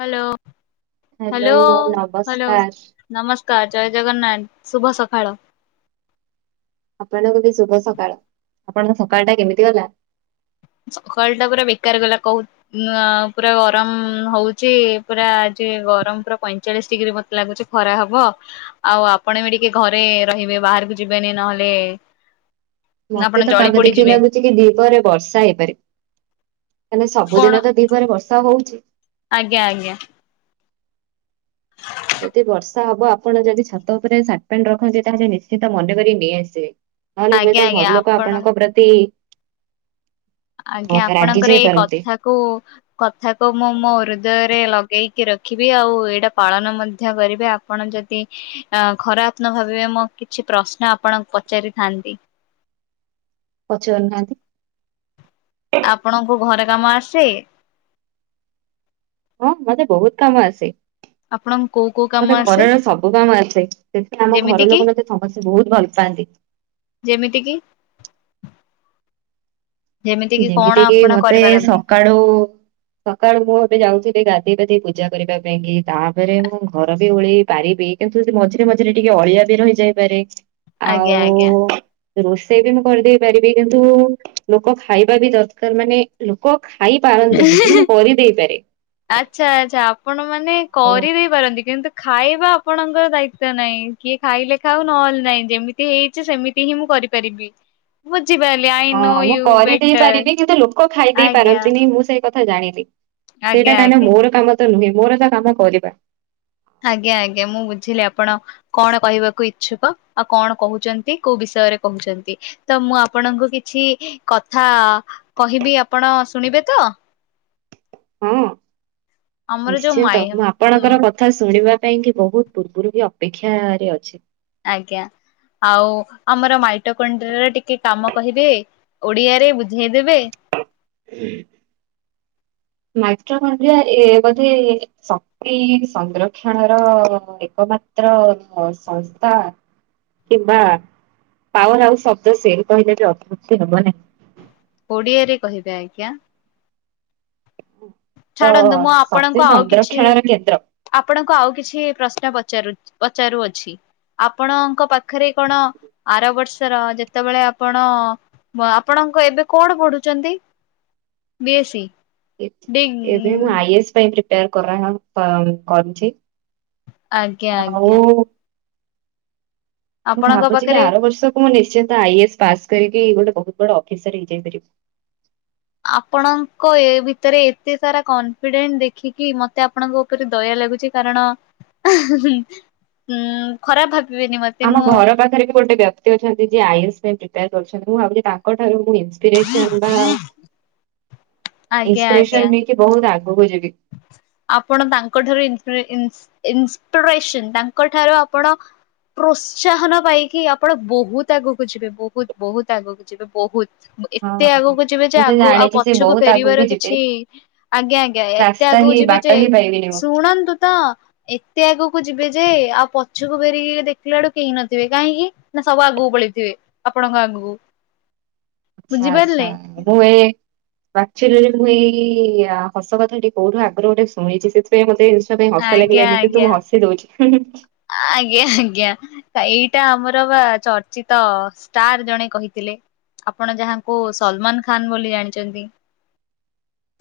Hello hello hello ନମସ୍କାର ଜୟ ଜଗନ୍ନାଥ ଶୁଭ ସକାଳ। ଆପଣଙ୍କୁ ବି ଶୁଭ ସକାଳ ଆପଣଙ୍କ ସକାଳ ଟା କେମିତି ଗଲା? ସକାଳଟା ପୁରା ବେକାର ଗଲା କହୁ ପୁରା ଗରମ ହଉଛି ପୁରା ଆଜି ଗରମ ପୁରା ପଇଁଚାଳିଶ ଡିଗ୍ରୀ ମତେ ଲାଗୁଛି ଖରା ହବ। ଆଉ ଆପଣ ବି ଟିକେ ଘରେ ରହିବେ ବାହାରକୁ ଯିବେନି ନହେଲେ ଆପଣ ମତେ ତ ଜଳି ପାଗ ଦେଖିକି ପୋଡିଯିବେ ଲାଗୁ କି ଦିପରେ ବର୍ଷା ହେଇପାରେ କାଣ କଣ ସବୁଦିନ ତ ଦିପରେ ବର୍ଷା ହଉଛି। ଆଜ୍ଞା ଆଜ୍ଞା! ଯଦି ବର୍ଷା ହବ ଆପଣ ଯଦି ଛାତ ଉପରେ ସାର୍ଟ ପ୍ୟାଣ୍ଟ ରଖନ୍ତି ତାହେଲେ ନିଶ୍ଚିିତ ମନେକ ନେଇଆସିବେ। ନହେଲେ ଆଜ୍ଞା ହୁଏତ ଆଜ୍ଞା ଘରଲୋକ ଆପଣ ଆପଣଙ୍କ ପ୍ରତି ହଁ ରାଗି ଯାଇପାରନ୍ତି। କୁ କଥାକୁ ମୁଁ ମୋ ହୃଦୟରେ ଲଗେଇକି ରଖିବି ଆଉ ଏଇଟା ପାଳନ ମଧ୍ୟ କରିବି ଆ ପଣ ଯଦି ଅ ଖରାପ ନ ଭାବିବେ ମୁଁ କିଛି ପ୍ରଶ୍ନ ଆପଣଙ୍କୁ ପଚାରିଥାନ୍ତି। ପଚାରୁନାହାନ୍ତି ଆପଣଙ୍କୁ ଘରେ କାମ ଆସେ? ହଁ ମତେ ବହୁତ କାମ ଆସେ। ଆପଣଙ୍କୁ କୋଉ କୋଉ କାମ ମତେ ଆସେ ଘରର ସବୁ କାମ ଆସେ ସେଥିାଇଁ ଆମ ଯେମିତି ଘର କିି ଲୋକ ମତେ ସମସ୍ତେ ବହୁତ ଭଲ ପାଆନ୍ତି। ଯେମିତି କି? କିି କଣ ଯେମିତି କିି ଆପଣ ମତେ କରିପାରନ୍ତି? ସକାଳୁ ସକାଳୁ ମୁଁ ଏବେ ଯାଉଛି ଟିକେ ଗାଧୋଇ ପାଧୋଇ ପୂଜା କରିବା ପାଇଁ କି ତାପରେ ମୁଁ ଘର ବି ଓଲେଇ ପାରିବି। କିନ୍ତୁ ମଝିରେ ମଝିରେ ଟିକେ ଅଳିଆ ବି ରହିଯାଇପାରେ। ଆଜ୍ଞା ଆଉ ଆଜ୍ଞା। ରୋଷେଇ ବି ମୁଁ କରିଦେଇ ପାରିବି କିନ୍ତୁ ଲୋକ ଖାଇବା ବି ଦରକାର ମାନେ ଲୋକ ଖାଇ ପାରନ୍ତିନି କିନ୍ତୁ ମୁଁ କରିଦେଇପାରେ। ଆଚ୍ଛା ଆଚ୍ଛା ଆପଣ ମାନେ ଆଉ କରି ଦେଇ ପାରନ୍ତି କିନ୍ତୁ ଖାଇବା ଆପଣଙ୍କର ଦାୟିତ୍ବ ନାହିଁ କିଏ ଖାଇଲେ ଖାଉ ନହେଲେ ନାହିଁ ଯେମିତି ହେଇ ଛି ସେମିତି ହିଁ ମୁଁ କରିପାରିବି। ବୁଝିପାରିଲି ଆ ହଁ ମୁଁ କରିଦେଇ ପାରିବି କିନ୍ତୁ ଲୋକ ଖାଇ ଦେଇ ଆଜ୍ଞା ପାରନ୍ତିନି ମୁଁ ସେଇ ଥା ଜାଣିଲି ସେଇଟା ଆଜ୍ଞା କାହିଁକି ନା ଆଜ୍ଞା। ମୋର କାମ ତ ନୁହେଁ ମୋର ତ କାମ କରିବା। ଆଜ୍ଞା ଆଜ୍ଞା ମୁଁ ବୁଝିଲି ଆପଣ କଣ କହିବାକୁ ଇଚ୍ଛୁକ ଆଉ କଣ କହୁଛନ୍ତି କୋଉ ବିଷୟରେ କହୁଛନ୍ତି? ତ ମୁଁ ଆପଣଙ୍କୁ କିଛି କଥା କହିବି ଆପଣ ଶୁଣିବେ ତ? ହଁ ଆମର ଯୋଉ ନିଶ୍ଚିନ୍ତ ମାଇ ମୁଁ ହୁଁ ଆପଣଙ୍କର କଥ କଥା ଶୁଣିବା ପାଇଁ କି ବହୁତ ପୂର୍ବରୁ ବି ଅପେକ୍ଷା ରେ ଅଛି। ଆଜ୍ଞା ଆଉ ଆମର ମାଇଟ କଣ୍ଡିଆର ଟିକେ କାମ କହିବେ? ଓଡିଆରେ ବୁଝେଇଦେବେ? ମାଇଟ୍ରୋକଣ୍ଡିଆ ଏ ବୋଧେ ସ ଏ ସଂରକ୍ଷଣର ଏକମାତ୍ର ସଂସ୍ଥା। କିମ୍ବା ପାୱାର ହାଉସ୍ ଶବ୍ଦ ସେ କହିଲେ ବି ଅତିବୃକ୍ତି ହବ ନାହିଁ। ଓଡିଆରେ କହିବେ ଆଜ୍ଞା। ତ ଛାଡ଼ନ୍ତୁ ମୁଁ ଶକ୍ତି ଆପଣଙ୍କୁ ଆଉ କିଛି ସଂରକ୍ଷଣର କେନ୍ଦ୍ର। ଆପଣଙ୍କୁ ଆଉ କିଛି ପ୍ରଶ୍ନ ପଚାରୁ ପଚାରୁଅଛି। ଆପଣଙ୍କ ପାଖରେ କଣ ଆର ବର୍ଷର ଯେତେବେଳେ ଆପଣ ଆପଣଙ୍କ ଏବେ କଣ ପଢୁଛନ୍ତି ବିଏସି? ଏ ଏବେ ମୁଁ ଆଇସ୍ ପାଇଁ ପ୍ରିପେୟାର କରା କରୁଛି। ଆଜ୍ଞା ଆଉ ଆଜ୍ଞା। ମୁଁ ଆପଣଙ୍କ ଭାବୁଛି କି ପାଖରେ ଆର ବର୍ଷ ମୁଁ ନିଶ୍ଚିନ୍ତ ଆଇଏସ୍ ପାସ୍ କରିକି ଗୋଟେ ବହୁତ ବଡ ଅଫିସର ହେଇଯାଇପାରିବି। ଆପଣଙ୍କ ଏ ଭିତରେ ଏତେ ସାରା କନଫିଡେଣ୍ଟ ଦେଖିକି ମତେ ଆପଣଙ୍କ ଙ୍କରେ ଦୟା ଲାଗୁଛି କାରଣ ଉଁ ଖରାପ ଭାବିବେନି ମ ଆମ ଘର ପାଖରେ ବି ଗୋଟେ ବ୍ୟକ୍ତି ଅଛନ୍ତି ଯିଏ ଆଇଏସ ପାଇଁ ପ୍ରିପେୟାର କରୁଛନ୍ତି ମୁଁ ଭାବୁଛି ତାଙ୍କଠାରୁ ମୁଁ ଇନ ପିରେସନ ବା ଆଜ୍ଞା ଆଜ୍ଞା ଇନ୍ସପିରେସନ ନେଇକି ବହୁତ ଆଗକୁ ଯିବି। ଆପଣ ତାଙ୍କ ଠାରୁ ଇମପ୍ରେ ଇନସ ଇନ୍ସପିରେସନ ତାଙ୍କଠାରୁ ଆପଣ ପ୍ରୋତ୍ସାହନ ପାଇକି ଆପଣ ବହୁତ ଆଗକୁ ଯିବେ ବହୁତ ବହୁତ ଆଗକୁ ଯିବେ ବହୁତ। ଏତେ ହଁ ଆଗକୁ ଯିବେ ଯେ ମୁଁ ତ ଆଗ ଆଉ ଜାଣିଛି ସେ ପଛକୁ ବହୁତ ଆଗକୁ ଫେରିବାର କିଛି ଆଜ୍ଞା ଆଜ୍ଞା ଏ ସ୍ଥାହି ବା ଏ ଶୁଣନ୍ତୁ ତ। ଏତେ ଆଗକୁ ଯିବେ ଯେ ଆଉ ପଛକୁ ଫେରିକି ଦେଖିଲା ବେଳକୁ କେହି ନଥିବେ, କାହିଁକି ନା ସବୁ ଆଗକୁ ପଳେଇ ଥିବେ ଆପଣଙ୍କ ଆଗକୁ। ଆଛା ଆଛା ବୁଝିପାରିଲେ ମୁଁ ଏ ଆକଚ୍ୟୁଲି ରେ ମୁଁ ଏଇ ହସ କଥାଟି କୋଉଠୁ ଆଗରୁ ଗୋଟେ ଶୁଣିଚି ସେ ପାଇଁ ମୋତେ ସେଇ ଜିନିଷ ପାଇଁ ହସ ଆଜ୍ଞା ଲାଗିଲାନି କିନ୍ତୁ ଆଜ୍ଞା ମୁଁ ହସି ଦଉଚି ହୁଁ ହୁଁ। ଆଜ୍ଞା ଆଜ୍ଞା। ଏଇଟା ଆମର ବା ଚର୍ଚ୍ଚିତ ଷ୍ଟାର ଜଣେ କହିଥିଲେ, ଆପଣ ଯାହା କୁ ସଲମାନ ଖାନ ବୋଲି ଜାଣିଚନ୍ତି।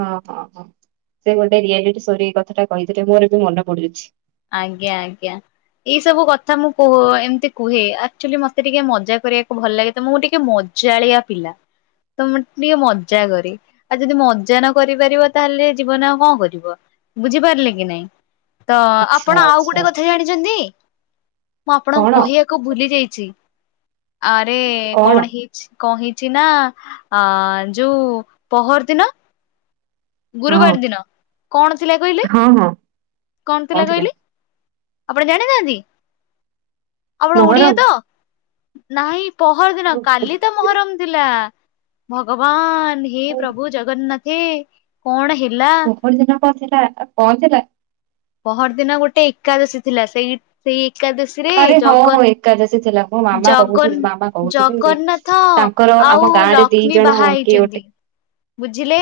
ହଁ ହଁ ହଁ ସେ ଗୋଟେ ରିଆଲିଟି ସୋରେ ଏଇ କଥାଟା କହିଥିଲେ ମୋର ବି ମନେ ପଡୁଛି। ଆଜ୍ଞା ଆଜ୍ଞା। ଏଇ ସବୁ କଥା ମୁଁ କୁହ ଏମିତି କୁହେ ଆକ୍ଚୁଆଲି ମତେ ଟିକେ ମଜା କରିବାକୁ ଭଲ ଲାଗେ ତ ମୁଁ ଟିକେ ମ ଜାଳିଆ ପିଲା ତ ମୁଁ ଟିକେ ମଜା କରେ। ଆଉ ଯଦି ମଜା ନ କରିପାରିବ ତାହେଲେ ଜୀବନରେ ଆଉ କଣ କରିବ? ବୁଝିପାରିଲେ କି ନାଇଁ। ତ ଆ ଆଚ୍ଛା ଆଚ୍ଛା ଜାଣିଚନ୍ତି ମୁଁ ଆପଣଙ୍କୁ କଣ କହିବାକୁ ଭୁଲି ଯାଇଚି ଆରେ କଣ ହେଇ କଣ ହେଇଚିନା ଅ ଯୋଉ ପହରଦିନ ହଁ ଗୁରୁବାର ଦିନ। କଣ ଥିଲା କହିଲେ? ହଁ ହଁ। କଣ ଥିଲା କହିଲେ, ଆପଣ ଜାଣିନାହାନ୍ତି? ଆପଣ ଓଡିଆ ତ? ମହରମ ନାହିଁ ପହରଦିନ କାଲି ତ [unintelligible] ଭଗବାନ ହେ ପ୍ରଭୁ ଜଗନ୍ନା ହେ କଣ ହେଲା। ପହରଦିନ କ ଥିଲା? କଣ ଥିଲା? ପହର ଦିନ ଗୋଟେ ଏକାଦଶୀ ଥିଲା। ସେଇ ସେଇ ଏକାଦଶୀ ସିରେ ଆରେ ହଁ ହଁ ଏକାଦଶୀ ଥିଲା ମୋ ଜଗର ମାମା କହୁଥିଲେ ଜଗନ୍ ମାମା କହୁଥିଲେ ଜଗନ୍ନାଥ ତାଙ୍କର ଆମ ଆଉ ଗାଁ ରେ ଦି ଲକ୍ଷ୍ମୀ ଜଣ ବାହା କିଏ ଗୋଟେ ହେଇଚନ୍ତି। ବୁଝିଲେ।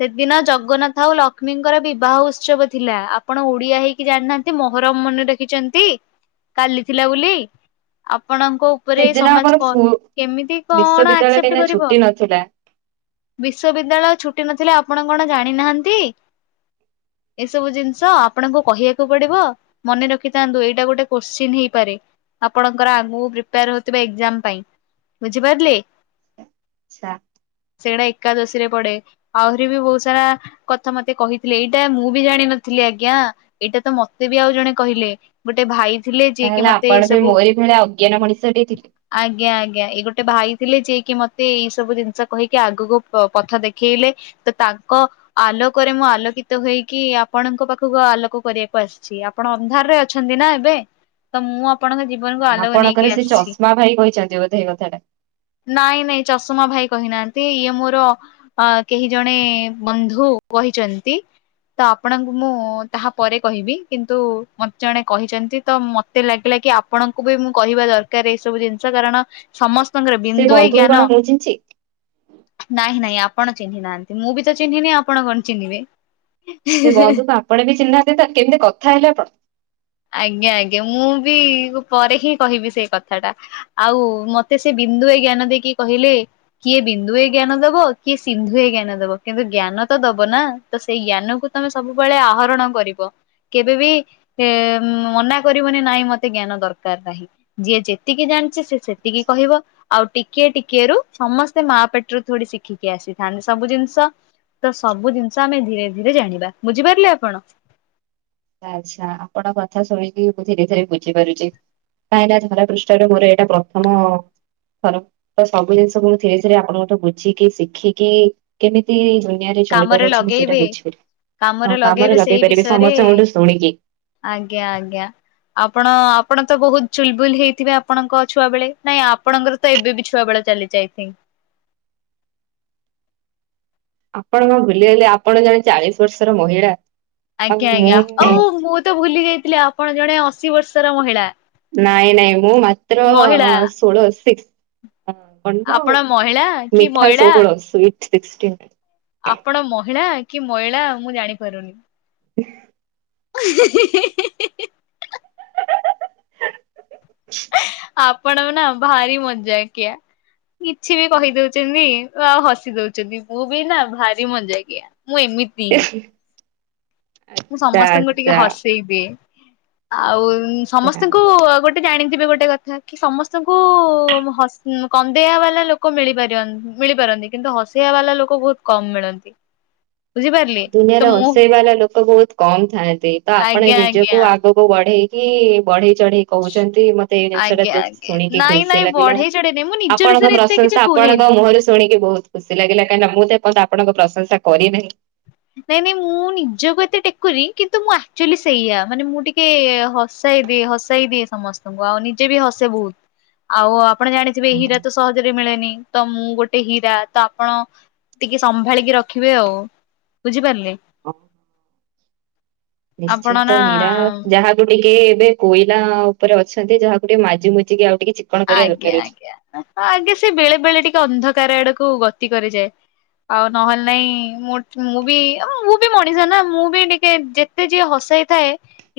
ସେଦିନ ଜଗନ୍ନାଥ ଆଉ ଲକ୍ଷ୍ମୀଙ୍କର ବିବାହ ଉତ୍ସବ ଥିଲା। ଆ ଆପଣ ଓଡିଆ ହେଇକି ଜାଣିନାହାନ୍ତି, ମହରମ ମନେ ରଖିଚନ୍ତି କାଲି ଥିଲା ବୋଲି। ଆପଣଙ୍କ ଉପରେ ସେଦିନ ଆମର ସମାଜ କ କେମିତି କଣ ବିଶ୍ଵବିଦ୍ୟାଳୟ ଆକ୍ସେପ୍ଟ କାହିଁକିନା କରିବ। ଛୁଟି ନଥିଲା ବିଶ୍ବିଦ୍ୟାଳୟ ଛୁଟି ନଥିଲା ଆପଣ କଣ ଜାଣିନାହାନ୍ତି? ଏସବୁ ଜି ସ ଆପଣଙ୍କୁ କହିବାକୁ ପଡିବ, ମନେ ରଖିଥାନ୍ତୁ ଏଇଟା ଗୋଟେ କୋଶ୍ଚିନ ହେଇପାରେ। ଆପଣଙ୍କର ଆଗକୁ ପ୍ରିପେୟାର ହଉଥିବା ଏକଯାମ ପାଇଁ, ବୁଝିପାରିଲେ। [unintelligible] ସେଇଟା ଏକାଦଶୀରେ ପଡେ। ଆହୁରି ବି ବହୁତ ସାରା କଥା ମତେ କହିଥିଲେ। ଏଇଟା ମୁଁ ବି ଜାଣିନ ଥିଲି ଆଜ୍ଞା। ଏଇଟା ତ ମତେ ବି ଆଉ ଜଣେ କହିଲେ। ଗୋଟେ ଭାଇ ଥିଲେ ଯିଏ କି ତାହେଲେ ମତେ ଏ ଆପଣ ବି ସବୁ ମୋରି ଭଳିଆ ଅଜ୍ଞାନ ମଣିଷ ଟେ ଥିଲେ। ଆଜ୍ଞା ଆଜ୍ଞା, ଏଇ ଗୋଟେ ଭାଇ ଥିଲେ ଯିଏ କିି ମତେ ଏଇ ସବୁ ଜିନିଷ କହିକି ଆଗକୁ ପ ପଥ ଦେଖେଇଲେ। ତ ତାଙ୍କ ଆଲୋକରେ ମୁଁ ଆଲୋକିତ ହେଇକି ଆ ଆପଣଙ୍କ ପାଖକୁ ଆଲୋକ କରିବାକୁ ଆସିଚି। ଆପଣ ଅନ୍ଧାରରେ ଅଛନ୍ତି ନା ଏବେ, ତ ମୁଁ ଆପଣଙ୍କ ଜି ଆପଣଙ୍କର ସେ ଚଷମା ଭାଇ କହିଛନ୍ତି ବୋଧେ ଏଇ କଥାଟା। ନାଇଁ ନାଇଁ ଚଷମା ଭାଇ କହିନାହାନ୍ତି, ଇଏ ମୋର ଅ କେହି ଜଣେ ବନ୍ଧୁ କହିଚନ୍ତି। ଆପଣଙ୍କୁ ମୁଁ ତାହା ପରେ କହିବି, କିନ୍ତୁ ମତେ ଜଣେ କହିଚନ୍ତି ତ ମ ତେ ଲାଗିଲା କି ଆପଣଙ୍କୁ ବି ମୁଁ କହିବା ଦରକାର ଏଇ ସବୁ ଜିନିଷ କାରଣ ସମ ଙ୍କର ସେ ବିନ୍ଦୁଏ ବନ୍ଧୁକୁ କଣ ଜ୍ଞାନ ମୁଁ ଚିହ୍ନିଛି ନାଇଁ ନାଇଁ ଆପଣ ଚିହ୍ନି ନାହାନ୍ତି, ମୁଁ ବି ତ ଚିହ୍ନିନି ଆପଣ କଣ ଚିହ୍ନିବେ। ସେ ବନ୍ଧୁକୁ ଆପଣ ବି ଚିହ୍ନହାନ୍ତି ତ କେମିତି କଥା ହେଲେ ତ? ଆଜ୍ଞା ଆଜ୍ଞା ମୁଁ ବି ପରେ ହିଁ କହିବି ସେଇ କଥା ଟା। ଆଉ ମତେ ସେ ବିନ୍ଦୁ ଏ ଜ୍ଞାନ ଦେଇକି କହିଲେ, କିଏ ବିନ୍ଦୁ ଏ ଜ୍ଞାନ ଦବ, କିଏ ସିନ୍ଧୁ ଜ୍ଞାନ ଦବ କିନ୍ତୁ ଜ୍ଞାନ ତ ଦବ ନା। ତ ସେଇ ଜ୍ଞାନକୁୁ ତମେ ସବୁବେଳେ ଆହରଣ କରିବ। କେବେ ବି [unintelligible] ମନା କରିବନି ନାଇଁ ମତେ ଜ୍ଞାନ ଦରକାର ନାହିଁ। ଯିଏ ଯେତିକି ଜାଣିଛି ସେ ସେତିକି କହିବ। ଆଉ ଟିକିଏ ଟିକିଏ ରୁ, ସମସ୍ତେ ମା ପେଟରୁ ଥଡି ଶିଖିକି ଆସିଥାନ୍ତି ସବୁ ଜିନିଷ। ତ ସବୁ ଜିନିଷ ଆମେ ଧୀରେ ଧୀରେ ଜାଣିବା, ବୁଝିପାରିଲେ ଆପଣ। ଆଚ୍ଛା ଆପଣଙ୍କ କଥା ଶୁଣିକି ମୁଁ ଧୀରେ ଧୀରେ ବୁଝିପାରୁଛି। କାହିଁକି ନା ଧରା ପୃଷ୍ଠରେ ମୋର ଏଇଟା ପ୍ରଥମ [unintelligible] ସବୁ ଜିନିଷକୁ ମୁ ଧୀରେ ଧୀରେ ଆପଣଙ୍କଠୁ ବୁଝିକି ଶିଖିକି କେମିତି ଦୁନିଆରେ କାମରେ ଚଳିବାର ଅଛି ମୁଁ ସେଇଟା ଲଗେଇବେ ବୁଝିପାରିବି। ହଁ ଲଗେଇବେ କାମରେ ସେଇ ଲଗେଇ ପାରିବି। ବିଷୟରେ ସମସ୍ତେ ଶୁବୁଠୁ ଶୁଣିକି। ଆଜ୍ଞା ଆଜ୍ଞା। ଆପଣ ଆପଣ ତ ବହୁତ ଚୁଲ୍ ବୁଲ୍ ହେଇଥିବେ ଆପଣଙ୍କ ଛୁଆ ବେଳେ। ନାଇଁ ଆପଣଙ୍କର ତ ଏବେ ବି ଛୁଆ ବେଳେ ଚାଲି ଅଇଥିଙ୍କ୍। ଆପଣ କଣ ଭୁଲିଗଲେ, ଆପଣ ଜଣେ ଚାଳିଶ ବର୍ଷର ମହିଳା? ଆଉ ଆଜ୍ଞା, ମୁଁ ଆଜ୍ଞା, ଆଉ ମୁଁ ତ ଭୁଲି ଯାଇଥିଲି ଆପଣ ଜଣେ ଅଶୀ ବର୍ଷର ମହିଳା। ନାଇଁ ନାଇଁ, ମୁଁ ମାତ୍ର ମହିଳା। ଷୋଳ ସିକସ୍। କଣ ତ ଆପଣ ମହିଳା କି ମିଠା ମଇଳା ଷୋହଳ ସ୍ଵିଟ୍ ସିକ୍ସଟିନ୍। ଆପଣ ମହିଳା କି ମଇଳା ମୁଁ ଜାଣି ପାରୁନି? [inaudible] [unintelligible] [unintelligible] ଆପଣ ନା ଭାରି ମଜାକିଆ! କିଛି ବି କହି ଦଉଚନ୍ତି। ଆଉ ହସି ଦଉଛନ୍ତି। ମୁଁ ବି ନା ଭାରି ମଜା କିଆ। ମୁଁ ଏମିତ୍ [unintelligible] ମୁଁ ସମସ୍ତଙ୍କୁ ଟିକେ ଆଚ୍ଛା ହସେଇ ଦିଏ। ଆଉଁ ଆଚ୍ଛା। ସମସ୍ତଙ୍କୁ ଗୋଟ୍ ଜାଣିଥିବେ ଗୋଟେ କଥା କି, ସମସ୍ତଙ୍କୁ ହସ୍ କନ୍ଦେଇ ବାଲା ଲୋକ୍ କୁ ମିଳିପା ମିଳିପାରନ୍ତି। କିନ୍ତୁ ହସେଇବା ବାଲା ଲୋକ ବହୁତ କମ୍ ମିଳନ୍ତି। [inaudible] ବୁଝିପାରିଲେ ତ ଦୁନିଆର ମୁଁ ହସେଇବାଲା ଲୋକ ବହୁତ କମ୍ ଥାଆନ୍ତି। ତ ଆପଣ ଆଜ୍ଞା ଆଜ୍ଞା ନିଜକୁ ଆଗ୍ ଲୋକ ବଢେଇକି, ବଢେଇ ଚଢେଇି କହୁଛନ୍ତି ମତେ ଏଇ ଜିନିଷ ଆଜ୍ଞା ଟା ଆଜ୍ଞା ଶୁଣିକି ନାଇଁ ଖୁସି ନାଇଁ ଲାଗିଲା। ବଢେଇ ଚଢେଇ ନାଇଁ ମୁଁ ନିଜ ଆପଣଙ୍କ ବିଷୟରେ ଏତେ କିଛି ପ୍ରଶଂସା ଆପଣଙ୍କ କୁହେନି। ମୁହଁରୁ ଶୁ ଶୁଣିକି ବହୁତ ଖୁସି ଲାଗାଲା। କାହିଁକିନା ମୁଁ ତ ଏପଯନ୍ତ ଆପଣଙ୍କ ପ୍ରଶଂସା କରି ନାହିଁ। ନାଇଁ, ନାଇ ମୁଁ ନିଜକୁ ଏତେ ଟେକୁନି? କିନ୍ତୁ ମୁଁ ଆକ୍ଚୁଆଲି ସେୟା, ମାନେ ମୁଁ ଟିକେ-ଏ ହସ୍ ସେଇ ଦିଏ, ହସେଇ ଦିଏ ସମସ୍ତଙ୍କୁ। ଆଉ ନିଜେ ବି ହସେ ବହୁତ! ଆଉ ଆପଣ ଜାଣିଥିବେ ହିରା ତ ସେ ସହଜରେ ମିଳେନି ତ, ମୁଁ ଗୋଟେ ହୀରା ତ ଆପଣ ଟିକେ ସମ୍ଭାଳିକି ରଖିବେ ଆଉ। ବୁଝିପାରିଲେ? ହଁ, ଆପଣ ନିଶ୍ଚିତ ନା ହୀରା ଯାହା ଯଉଟା କି ଏବେ କୋଇଲା ଉପରେ ଅଛନ୍ତି, ଯାହାକୁ ଟିକେ ମାଜି ମୁଜିକି ଆଉ ଟିକେ ଚିକ୍ ଆଜ୍ଞା, ଆଜ୍ଞା, ଆଜ୍ଞା ସେ ବେଳେ ବେଳେ ଟିକେ ଅନ୍ଧକାର ଆଡକୁ ଗତି କରିଯାଏ। ଆଉ ନହେଲେ ନାଇଁ, ମୁଁ ବି, ମୁଁ ବି ମଣିଷ ନା ମୁଁ ବି ଟିକେ ଯେତ୍ ତେ ଯିଏ ହସେଇଥାଏ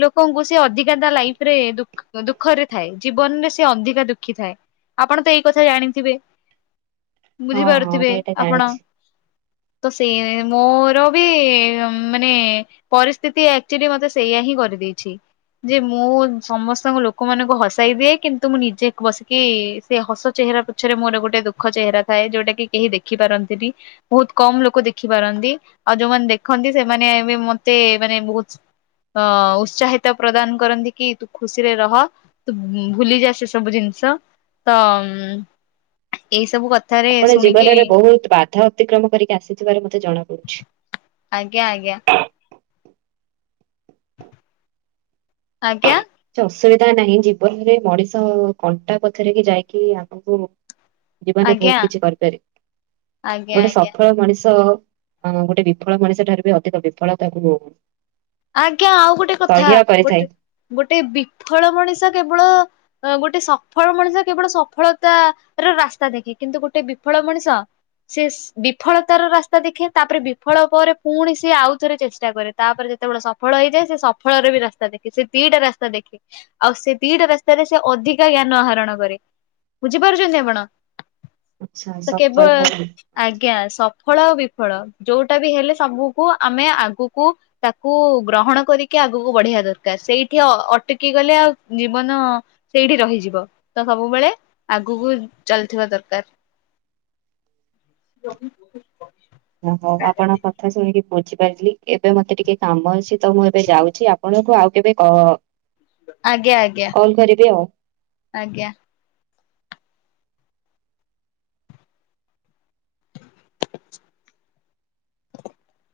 ଲୋକଙ୍କୁ ସେ ଅଧିକା ତା ଲାଇଫ୍ ରେ ଦୁଃ ଦୁଃଖରେ ଥାଏ। ଜୀବନ ରେ ସେ ଅଧିକା ଦୁଃ ଦେଖିଥାଏ ଆପଣ ତ ଏଇ କଥା ଜାଣିଥିବେ। ହଁ ହଁ ବୁଝିପାରୁଥିବେ ମୁଁ ଏଇଟା ଆପଣ? ଜାଣିଛି। ତ ସେ ମୋର ବି-ଇ ମାନେ ପରିସ୍ଥିତି ଆକ୍ଚୁଆଲି ମତେ ସେଇଆ ହିଁ କରିଦେଇଛି। ଯେ ମୁଁ ସମସ୍ତଙ୍କ ଲୋକମାନଙ୍କୁ ହସାଇ ଦିଏ, କିନ୍ତୁ ମୁଁ ନିଜେ ବସିକି ସେ ହସ ଚେହେରା ପଛରେ ମୋର ଗୋଟେ ଦୁଃଖ ଚେହେରା ଥାଏ। ଯୋଉଟା କି କେହି ଦେଖି ପାରନ୍ତିନି। ବହୁତ କମ୍ ଲୋକ ଦେଖିପାରନ୍ତି। ଆଉ ଯୋଉମାନେ ଦେଖନ୍ତି, ସେମାନେ ଏବେ ମତେ ମାନେ ବହୁତ୍ ଅଁ ଉତ୍ସାହିତ ପ୍ରଦାନ କରନ୍ତି କି ତୁ ଖୁସିରେ ରହ। ତୁ ଭୁଲିଯା ସେ ସବୁ ଜିନିଷ ତଁ ଅମ୍ ଏଇ ସବୁ କଥାରେ ଆପଣ ଜୀବନରେ ବହୁତ ବାଧା ଅତିକ୍ରମ କରିକି ଆସିଥିବାର ମତେ ଜଣା ପଡୁଛି। ଆଜ୍ଞା, ଆଜ୍ଞା। ଆଜ୍ଞା। କିଛି ଅସୁବିଧା ନାହିଁ ଜୀବନରେ ମଣିଷ କଣ୍ଟା ପଛରେ କି ଯାଇକି ଆଗକୁ ଜୀବନରେ ଆଜ୍ଞା। ବହୁତ କିଛି କରିପାରିବ ଆଜ୍ଞା ଗୋଟେ ଆଜ୍ଞା ସଫଳ ମଣିଷ ହଁ ଗୋଟେ ବିଫଳ ମଣିଷ ଠାରୁ ବି ଅଧିକ ବିଫଳତାକୁ ଆଜ୍ଞା ଆଉ ଗୋଟେ କଥା କରିଥାଏ ଗୋଟେ ଗୋଟେ ବିଫଳ ମଣିଷ କେବଳ ଅ ଗୋଟେ ସଫଳ ମଣିଷ କେବଳ ସଫଳତା ର ରାସ୍ତା ଦେଖେ କିନ୍ତୁ ଗୋଟେ ବିଫଳ ମଣିଷ ସେସ୍ ବିଫଳତାର ରାସ୍ତା ଦେଖେ ତାପରେ ବିଫଳ ପରେ ପୁଣି ସିଏ ଆଉଥରେ ଚେଷ୍ଟା କରେ ତାପରେ କେତେବେଳେ ସଫଳ ହେଇଯାଏ ସେ ସଫଳରେ ବି ରାସ୍ତା ଦେଖେ ସେ ଦିଟା ରାସ୍ତା ଦେଖେ। ଆଉ ସେ ଦିଟା ରାସ୍ତାରେ ସେ ଅଧିକା ଜ୍ଞାନ ଆହରଣ କରେ ବୁଝିପାରୁଛନ୍ତି ଆପଣ। ଆଚ୍ଛା ତ ସଫଳ କେବଳ ଆଚ୍ଛା, ଆଜ୍ଞା ସଫଳ ଆଉ ବିଫଳ ଯୋଉଟା ବି ହେଲେ ସବୁକୁ ଆମେ ଆଗକୁ ତାକୁ ଗ୍ରହଣ କରିକି ଆଗକୁ ବଢେଇବା ଦରକାର ସେଇଠି ଅ ଅଟକି ଗଲେ ଆଉ ଜୀବନ ସେଇଠି ରହିଯିବ ତ ସବୁବେଳେ ଆଗକୁ ଚାଲୁଥିବା ଦରକାର। [inaudible] [unintelligible] ଓହଉ ଆପଣତ କଥା ଶୁଣିକି ବୁଝିପାରିଲି ଏବେ ମତେ ଟିକେ କାମ ଅଛି ତ ମୁଁ ଏବେ ଯାଉଛି ଆପଣଙ୍କୁ ଆଉ କେବେ କ ଆଜ୍ଞା ଆଜ୍ଞା କଲ୍ କରିବି ଆଉ ଆଜ୍ଞା। [unintelligible]